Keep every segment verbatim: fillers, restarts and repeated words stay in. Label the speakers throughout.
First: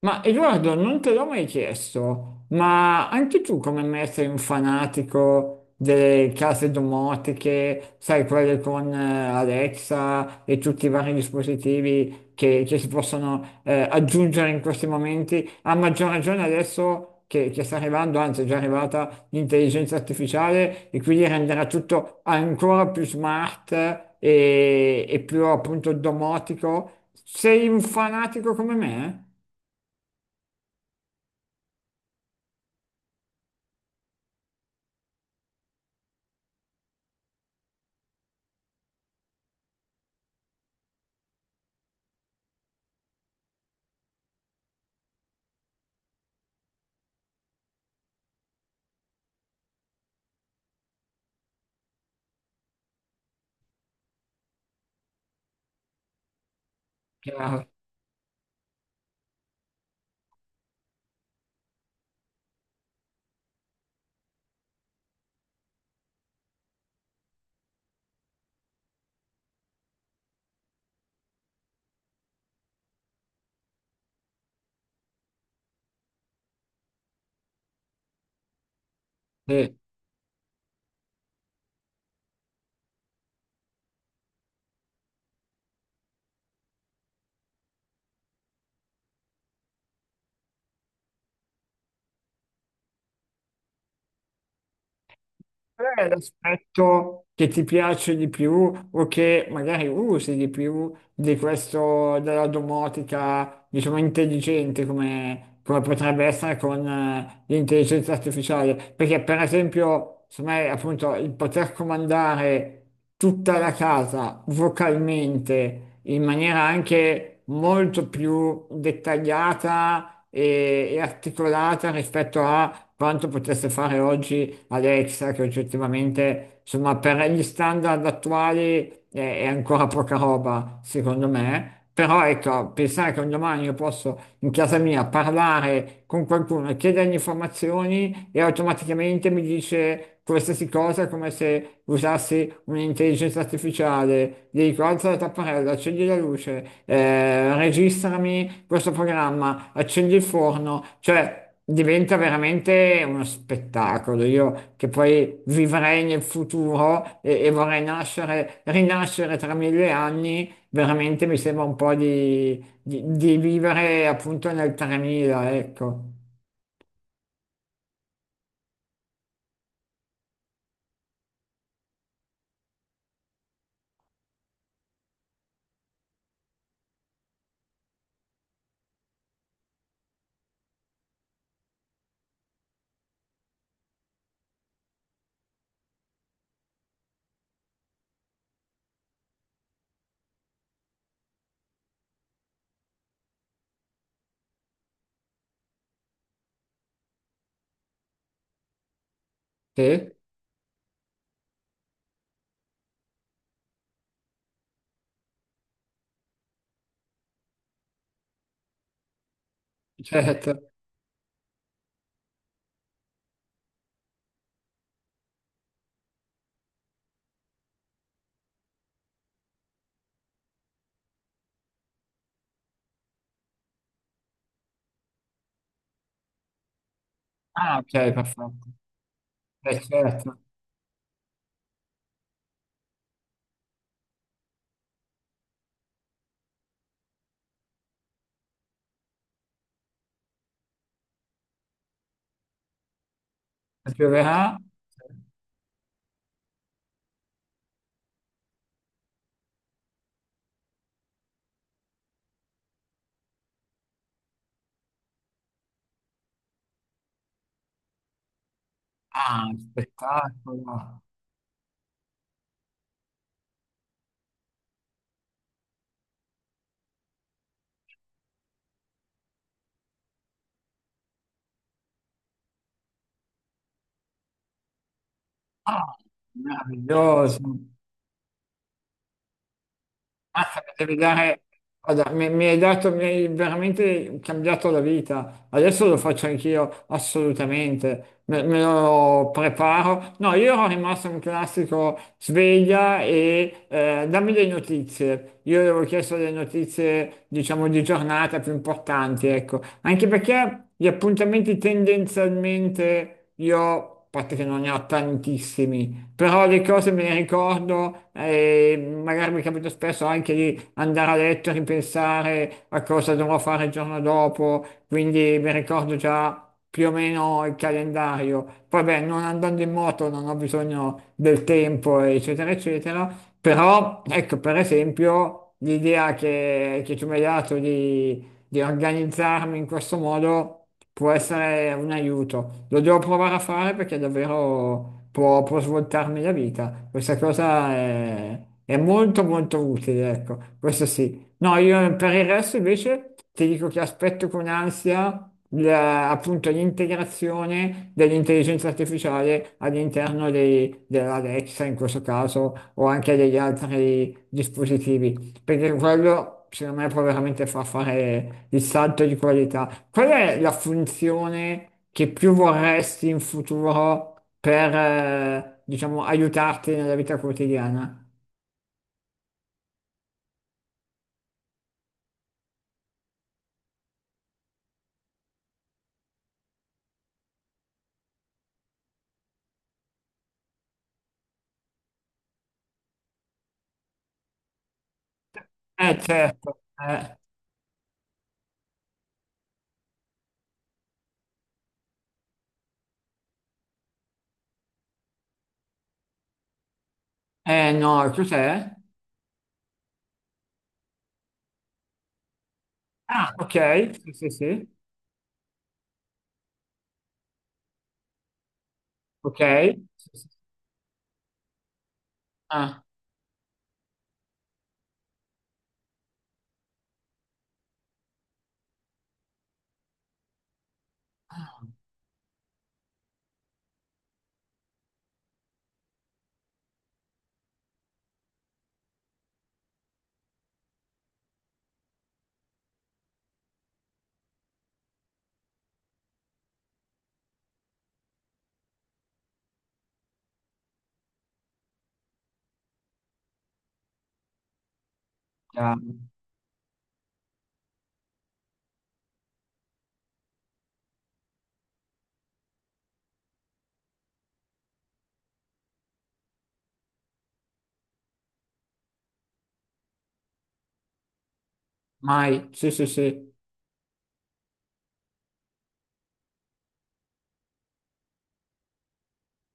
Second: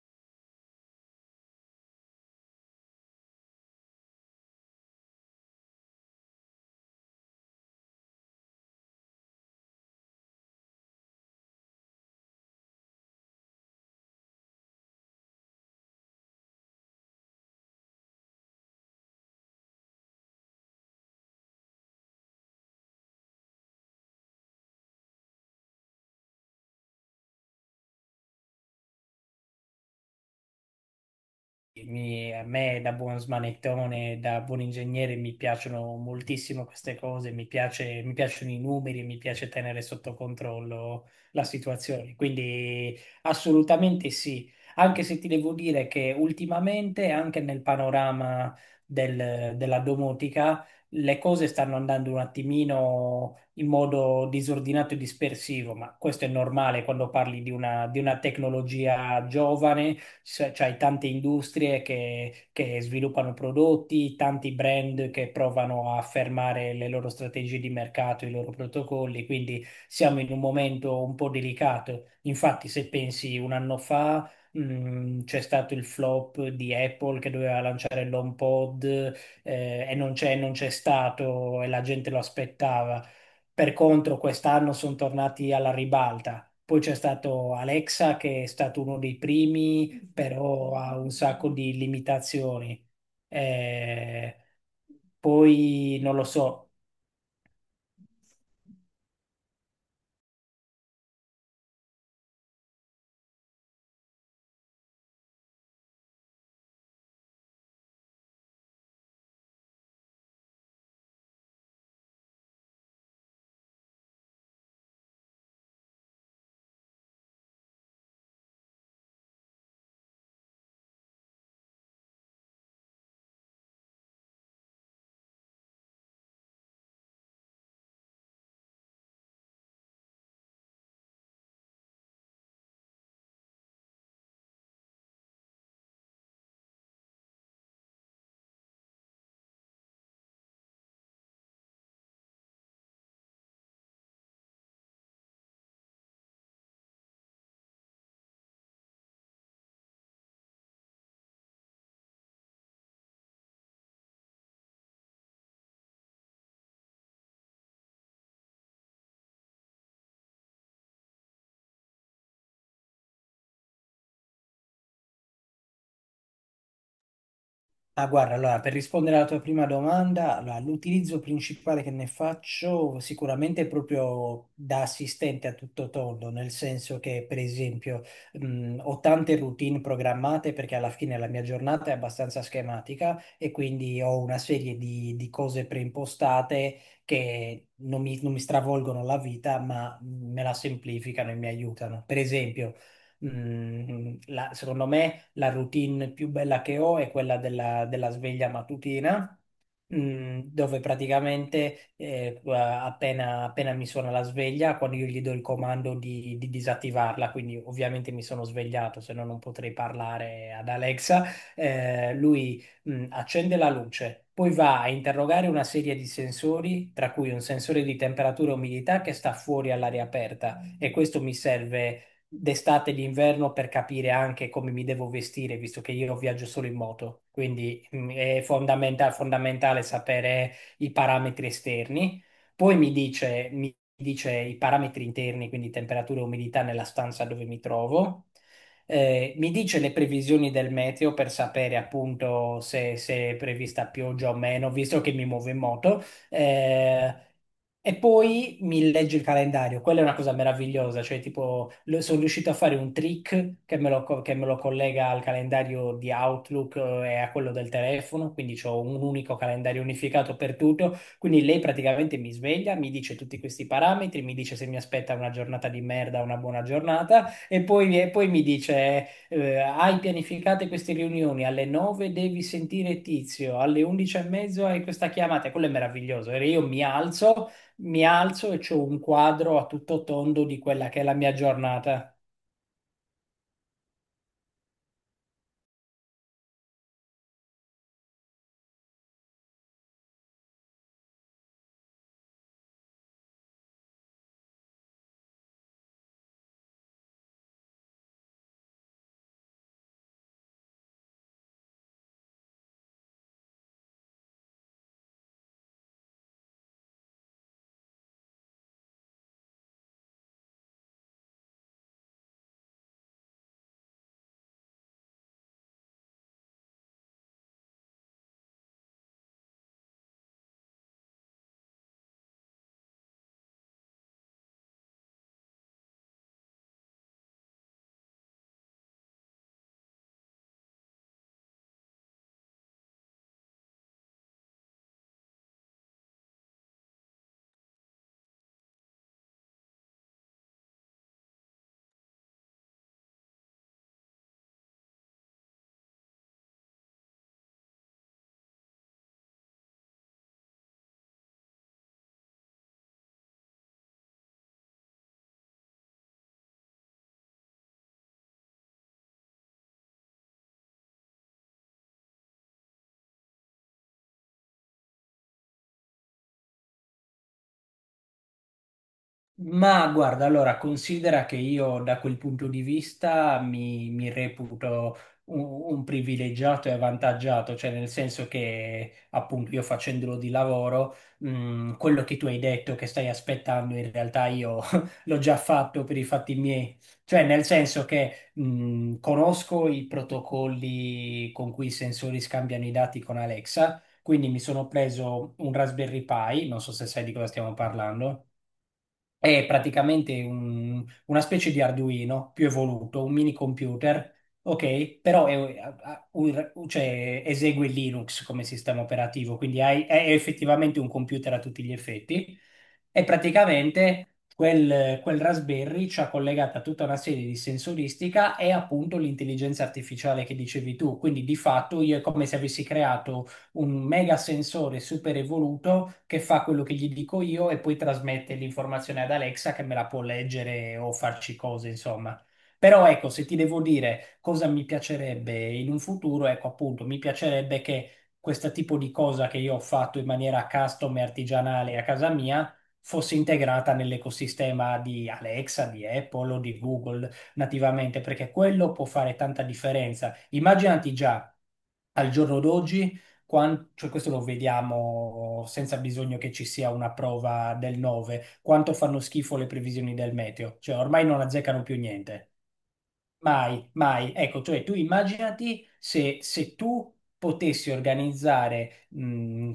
Speaker 1: Ma Edoardo, non te l'ho mai chiesto, ma anche tu come me sei un fanatico delle case domotiche, sai, quelle con eh, Alexa e tutti i vari dispositivi che, che si possono eh, aggiungere in questi momenti, a maggior ragione adesso che, che sta arrivando, anzi è già arrivata l'intelligenza artificiale e quindi renderà tutto ancora più smart e, e più appunto domotico. Sei un fanatico come me, eh?
Speaker 2: mi- A me, da buon smanettone, da buon ingegnere, mi piacciono moltissimo queste cose, mi piace- mi piacciono i numeri, mi piace tenere sotto controllo la situazione. Quindi assolutamente sì, anche se ti devo dire che ultimamente, anche nel panorama del- della domotica, le cose stanno andando un attimino in modo disordinato e dispersivo, ma questo è normale quando parli di
Speaker 1: Chiaro.
Speaker 2: una, di una tecnologia giovane. C'è- c'hai tante industrie che, che sviluppano prodotti, tanti brand che provano a affermare le loro strategie di mercato, i loro protocolli, quindi siamo in un momento un po' delicato. Infatti, se pensi un anno fa. mm, C'è stato il flop di Apple che doveva lanciare l'HomePod,
Speaker 1: Sì.
Speaker 2: eh, e non c'è non c'è stato e la gente lo aspettava. Per contro, quest'anno sono tornati alla ribalta. Poi c'è stato Alexa che è stato uno dei primi, però ha un sacco di limitazioni. Eh,
Speaker 1: Qual
Speaker 2: Poi
Speaker 1: è
Speaker 2: non lo so.
Speaker 1: l'aspetto che ti piace di più o che magari usi di più di questo della domotica, diciamo, intelligente come, come potrebbe essere con eh, l'intelligenza artificiale? Perché, per esempio, secondo me, appunto, il poter comandare tutta la casa vocalmente in maniera anche molto più dettagliata e, e articolata rispetto a quanto potesse fare oggi Alexa, che oggettivamente, insomma, per gli standard attuali è, è ancora poca roba, secondo me. Però ecco, pensare che un domani io posso in casa mia parlare con qualcuno e chiedergli informazioni e automaticamente mi dice qualsiasi cosa, come se usassi un'intelligenza artificiale, gli dico alza la tapparella, accendi la luce, eh, registrami questo programma, accendi il forno, cioè diventa veramente uno spettacolo. Io che poi vivrei nel futuro e, e vorrei nascere, rinascere tra mille anni, veramente mi sembra un po' di, di- di vivere appunto nel tremila, ecco.
Speaker 2: Ah, guarda, allora, per rispondere alla tua prima domanda, allora, l'utilizzo principale che ne faccio sicuramente è proprio da assistente a tutto tondo, nel senso che, per esempio, mh, ho tante routine programmate perché alla fine la mia giornata è abbastanza schematica e quindi ho una serie di, di cose preimpostate che non mi, non mi stravolgono la vita, ma me la semplificano e mi aiutano. Per esempio, mh, la- secondo me la routine più bella che ho è quella della, della sveglia mattutina,
Speaker 1: Sì,
Speaker 2: mm, dove praticamente eh, appena, appena mi suona la sveglia, quando io gli do il comando di, di disattivarla, quindi ovviamente mi sono svegliato, se no non potrei parlare ad
Speaker 1: certo.
Speaker 2: Alexa. Eh, lui mh, accende la luce, poi va a interrogare una serie di sensori, tra cui un sensore di temperatura e umidità che sta fuori all'aria aperta, e questo mi serve d'estate e d'inverno per capire anche come mi devo vestire, visto che io viaggio solo in moto,
Speaker 1: Ah,
Speaker 2: quindi
Speaker 1: ok,
Speaker 2: mm, è
Speaker 1: perfetto.
Speaker 2: fondamenta-
Speaker 1: Eh,
Speaker 2: fondamentale
Speaker 1: certo.
Speaker 2: sapere i parametri esterni. Poi mi dice, mi dice i parametri interni, quindi temperatura e umidità nella stanza dove mi trovo. Eh, mi dice le previsioni del meteo per sapere appunto se, se è prevista pioggia o
Speaker 1: Pioverà?
Speaker 2: meno, visto che mi muovo in moto. Eh, e poi mi legge il calendario, quella è una cosa meravigliosa, cioè tipo lo- sono riuscito a fare un trick che me lo, co- che me lo collega al calendario di Outlook, eh, e a quello del telefono, quindi ho un unico
Speaker 1: Ah,
Speaker 2: calendario unificato per tutto,
Speaker 1: spettacolo.
Speaker 2: quindi lei praticamente mi sveglia, mi dice tutti questi parametri, mi dice se mi aspetta una giornata di merda o una buona giornata, e poi, e poi, mi dice, eh, hai pianificate queste riunioni, alle nove devi sentire Tizio, alle undici e mezzo hai questa chiamata, e quello è
Speaker 1: Ah,
Speaker 2: meraviglioso. E io mi
Speaker 1: meraviglioso.
Speaker 2: alzo, mi alzo e ho un quadro a tutto tondo di
Speaker 1: Mazza, mi
Speaker 2: quella
Speaker 1: devi
Speaker 2: che è la mia
Speaker 1: dare- guarda,
Speaker 2: giornata.
Speaker 1: mi, mi hai dato, mi hai veramente cambiato la vita. Adesso lo faccio anch'io, assolutamente. Me, me lo preparo. No, io ero rimasto un classico sveglia e eh, dammi le notizie. Io gli avevo chiesto le notizie, diciamo, di giornata più importanti, ecco. Anche perché gli appuntamenti tendenzialmente io, a parte che non ne ho tantissimi, però le cose me le ricordo e magari mi capita spesso anche di andare a letto e ripensare a cosa dovrò fare il giorno dopo, quindi mi ricordo già più o meno il calendario. Poi beh, non andando in moto non ho bisogno del tempo, eccetera, eccetera, però ecco, per esempio, l'idea che, che tu mi hai dato di di organizzarmi in questo modo può essere un aiuto. Lo devo provare a fare perché davvero può, può svoltarmi la vita. Questa cosa è, è molto molto utile, ecco, questo sì. No, io per il resto invece ti dico che aspetto con ansia la- appunto l'integrazione dell'intelligenza artificiale all'interno dei- dell'Alexa in questo caso o anche degli altri dispositivi, perché quello secondo me può veramente far fare il salto di qualità. Qual è la funzione che più vorresti in futuro per, eh, diciamo, aiutarti nella vita quotidiana?
Speaker 2: Ma guarda, allora considera che io da quel punto di vista mi, mi reputo un, un privilegiato e avvantaggiato, cioè nel senso che appunto io facendolo di lavoro, mh, quello che tu hai detto che stai aspettando in realtà io l'ho già fatto per
Speaker 1: Eh
Speaker 2: i fatti
Speaker 1: certo,
Speaker 2: miei,
Speaker 1: eh,
Speaker 2: cioè nel senso che mh, conosco i protocolli con cui i sensori scambiano i dati con Alexa, quindi mi sono preso un Raspberry Pi, non so se sai di cosa stiamo
Speaker 1: eh, no,
Speaker 2: parlando.
Speaker 1: cos'è?
Speaker 2: È praticamente un- una specie di Arduino più evoluto, un
Speaker 1: Ah,
Speaker 2: mini
Speaker 1: ok, sì,
Speaker 2: computer,
Speaker 1: sì, sì,
Speaker 2: ok? Però è- ha- ha- un- cioè, esegue Linux come sistema operativo,
Speaker 1: ok,
Speaker 2: quindi hai-
Speaker 1: sì,
Speaker 2: è
Speaker 1: sì.
Speaker 2: effettivamente un computer a tutti gli effetti.
Speaker 1: Ah,
Speaker 2: E praticamente quel, quel Raspberry ci ha collegata tutta una serie di sensoristica e appunto l'intelligenza artificiale che dicevi tu. Quindi di fatto io è come se avessi creato un mega sensore super evoluto che fa quello che gli dico io e poi trasmette l'informazione ad Alexa che me la può leggere o farci cose, insomma. Però ecco, se ti devo dire cosa mi piacerebbe in un futuro, ecco appunto, mi piacerebbe che questo tipo di cosa che io ho fatto in maniera custom e artigianale a casa mia fosse integrata nell'ecosistema di Alexa,
Speaker 1: chiaro.
Speaker 2: di Apple o di Google nativamente, perché quello può fare tanta differenza. Immaginati già al giorno d'oggi, quan- cioè questo lo vediamo senza bisogno che ci sia una prova del nove, quanto fanno schifo le previsioni del meteo, cioè ormai non azzeccano più niente.
Speaker 1: Mai, sì, sì, sì.
Speaker 2: Mai, mai. Ecco, cioè tu immaginati se, se tu potessi organizzare, mh,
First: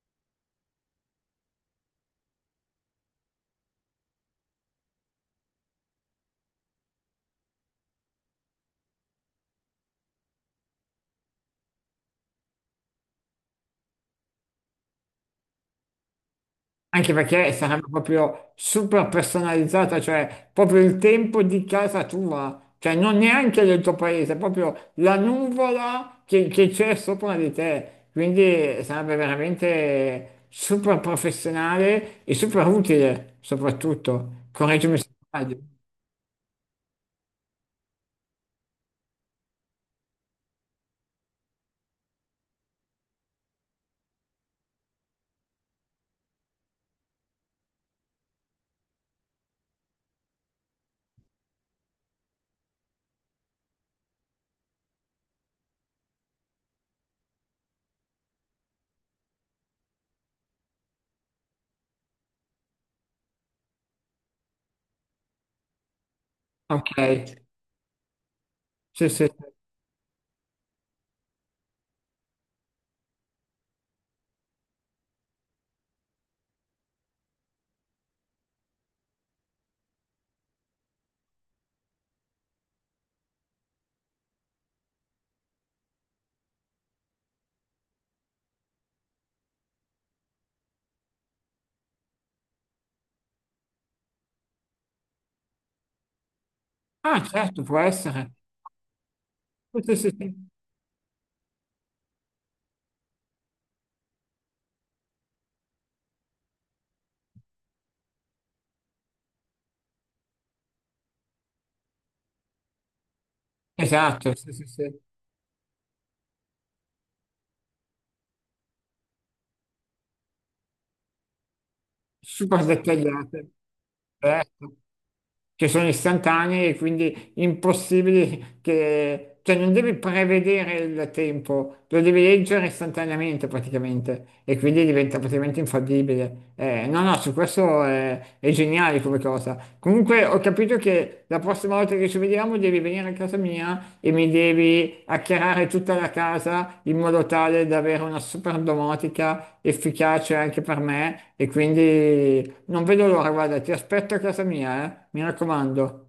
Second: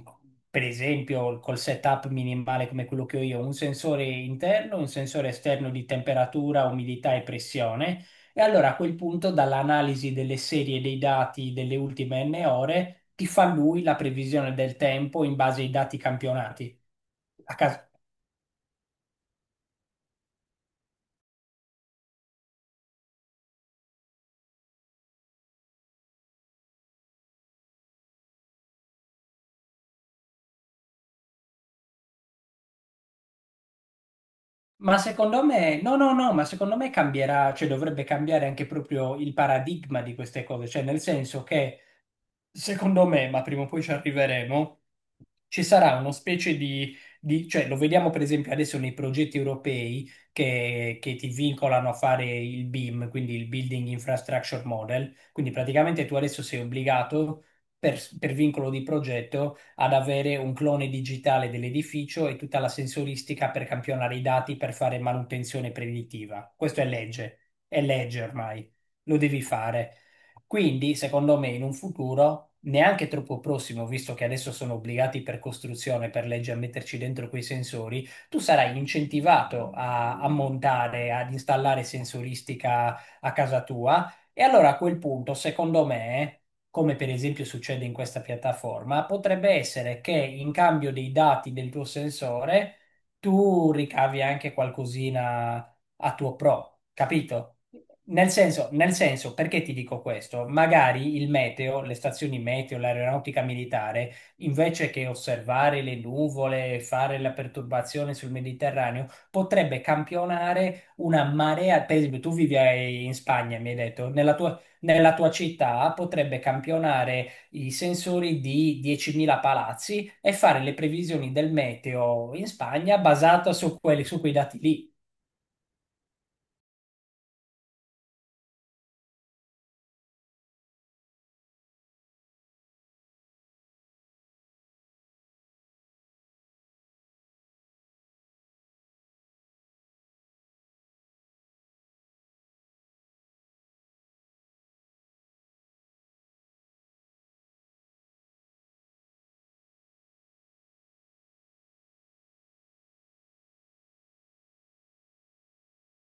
Speaker 2: per esempio, col setup minimale come quello che ho io, un sensore interno, un sensore esterno di temperatura, umidità e pressione, e allora a quel punto dall'analisi delle serie dei dati delle ultime n ore ti fa lui la previsione del tempo in base ai dati campionati.
Speaker 1: Anche perché
Speaker 2: A caso.
Speaker 1: sarebbe proprio super personalizzata, cioè proprio il tempo di casa tua, cioè non neanche del tuo paese, proprio la nuvola che che c'è sopra di te. Quindi sarebbe veramente super professionale e super utile, soprattutto.
Speaker 2: Ma
Speaker 1: Correggimi se
Speaker 2: secondo
Speaker 1: sbaglio.
Speaker 2: me, no, no, no, ma secondo me cambierà, cioè dovrebbe cambiare anche proprio il paradigma di queste cose, cioè nel senso che secondo me, ma prima o poi ci arriveremo, ci sarà una specie di, di- cioè lo vediamo per esempio adesso nei progetti europei che, che ti vincolano a fare il BIM, quindi il Building Infrastructure Model, quindi praticamente tu adesso sei obbligato per, per vincolo di progetto ad avere un clone digitale dell'edificio e tutta la sensoristica per campionare i dati per fare manutenzione preditiva. Questo è
Speaker 1: Ok,
Speaker 2: legge, è legge ormai,
Speaker 1: sì,
Speaker 2: lo
Speaker 1: sì.
Speaker 2: devi fare. Quindi, secondo me, in un futuro neanche troppo prossimo, visto che adesso sono obbligati per costruzione, per legge, a metterci dentro quei sensori, tu sarai incentivato a, a montare, ad installare sensoristica a casa tua. E allora a quel punto, secondo me, come per esempio succede in questa piattaforma, potrebbe essere che in cambio dei dati del tuo sensore tu ricavi anche qualcosina a tuo pro,
Speaker 1: Ah,
Speaker 2: capito?
Speaker 1: certo, può
Speaker 2: Nel
Speaker 1: essere.
Speaker 2: senso, nel senso, perché ti
Speaker 1: Sì, sì,
Speaker 2: dico
Speaker 1: sì,
Speaker 2: questo?
Speaker 1: sì.
Speaker 2: Magari il meteo, le stazioni meteo, l'aeronautica militare, invece che osservare le nuvole e fare la perturbazione sul Mediterraneo, potrebbe campionare una marea. Per esempio, tu vivi ai- in Spagna, mi hai detto, nella
Speaker 1: Esatto, sì,
Speaker 2: tua,
Speaker 1: sì, sì.
Speaker 2: nella tua città potrebbe campionare i sensori di diecimila palazzi e fare le previsioni del meteo in
Speaker 1: Super
Speaker 2: Spagna
Speaker 1: dettagliate.
Speaker 2: basata su quelli, su quei dati
Speaker 1: Certo.
Speaker 2: lì.
Speaker 1: Che sono istantanee e quindi impossibili che... Cioè non devi prevedere il tempo, lo devi leggere istantaneamente praticamente e quindi diventa praticamente infallibile. Eh, no, no, su questo è, è geniale come cosa. Comunque ho capito che la prossima volta che ci vediamo devi venire a casa mia e mi devi acchiarare tutta la casa in modo tale da avere una super domotica efficace anche per me e quindi non vedo l'ora, guarda, ti aspetto a casa mia, eh? Mi raccomando.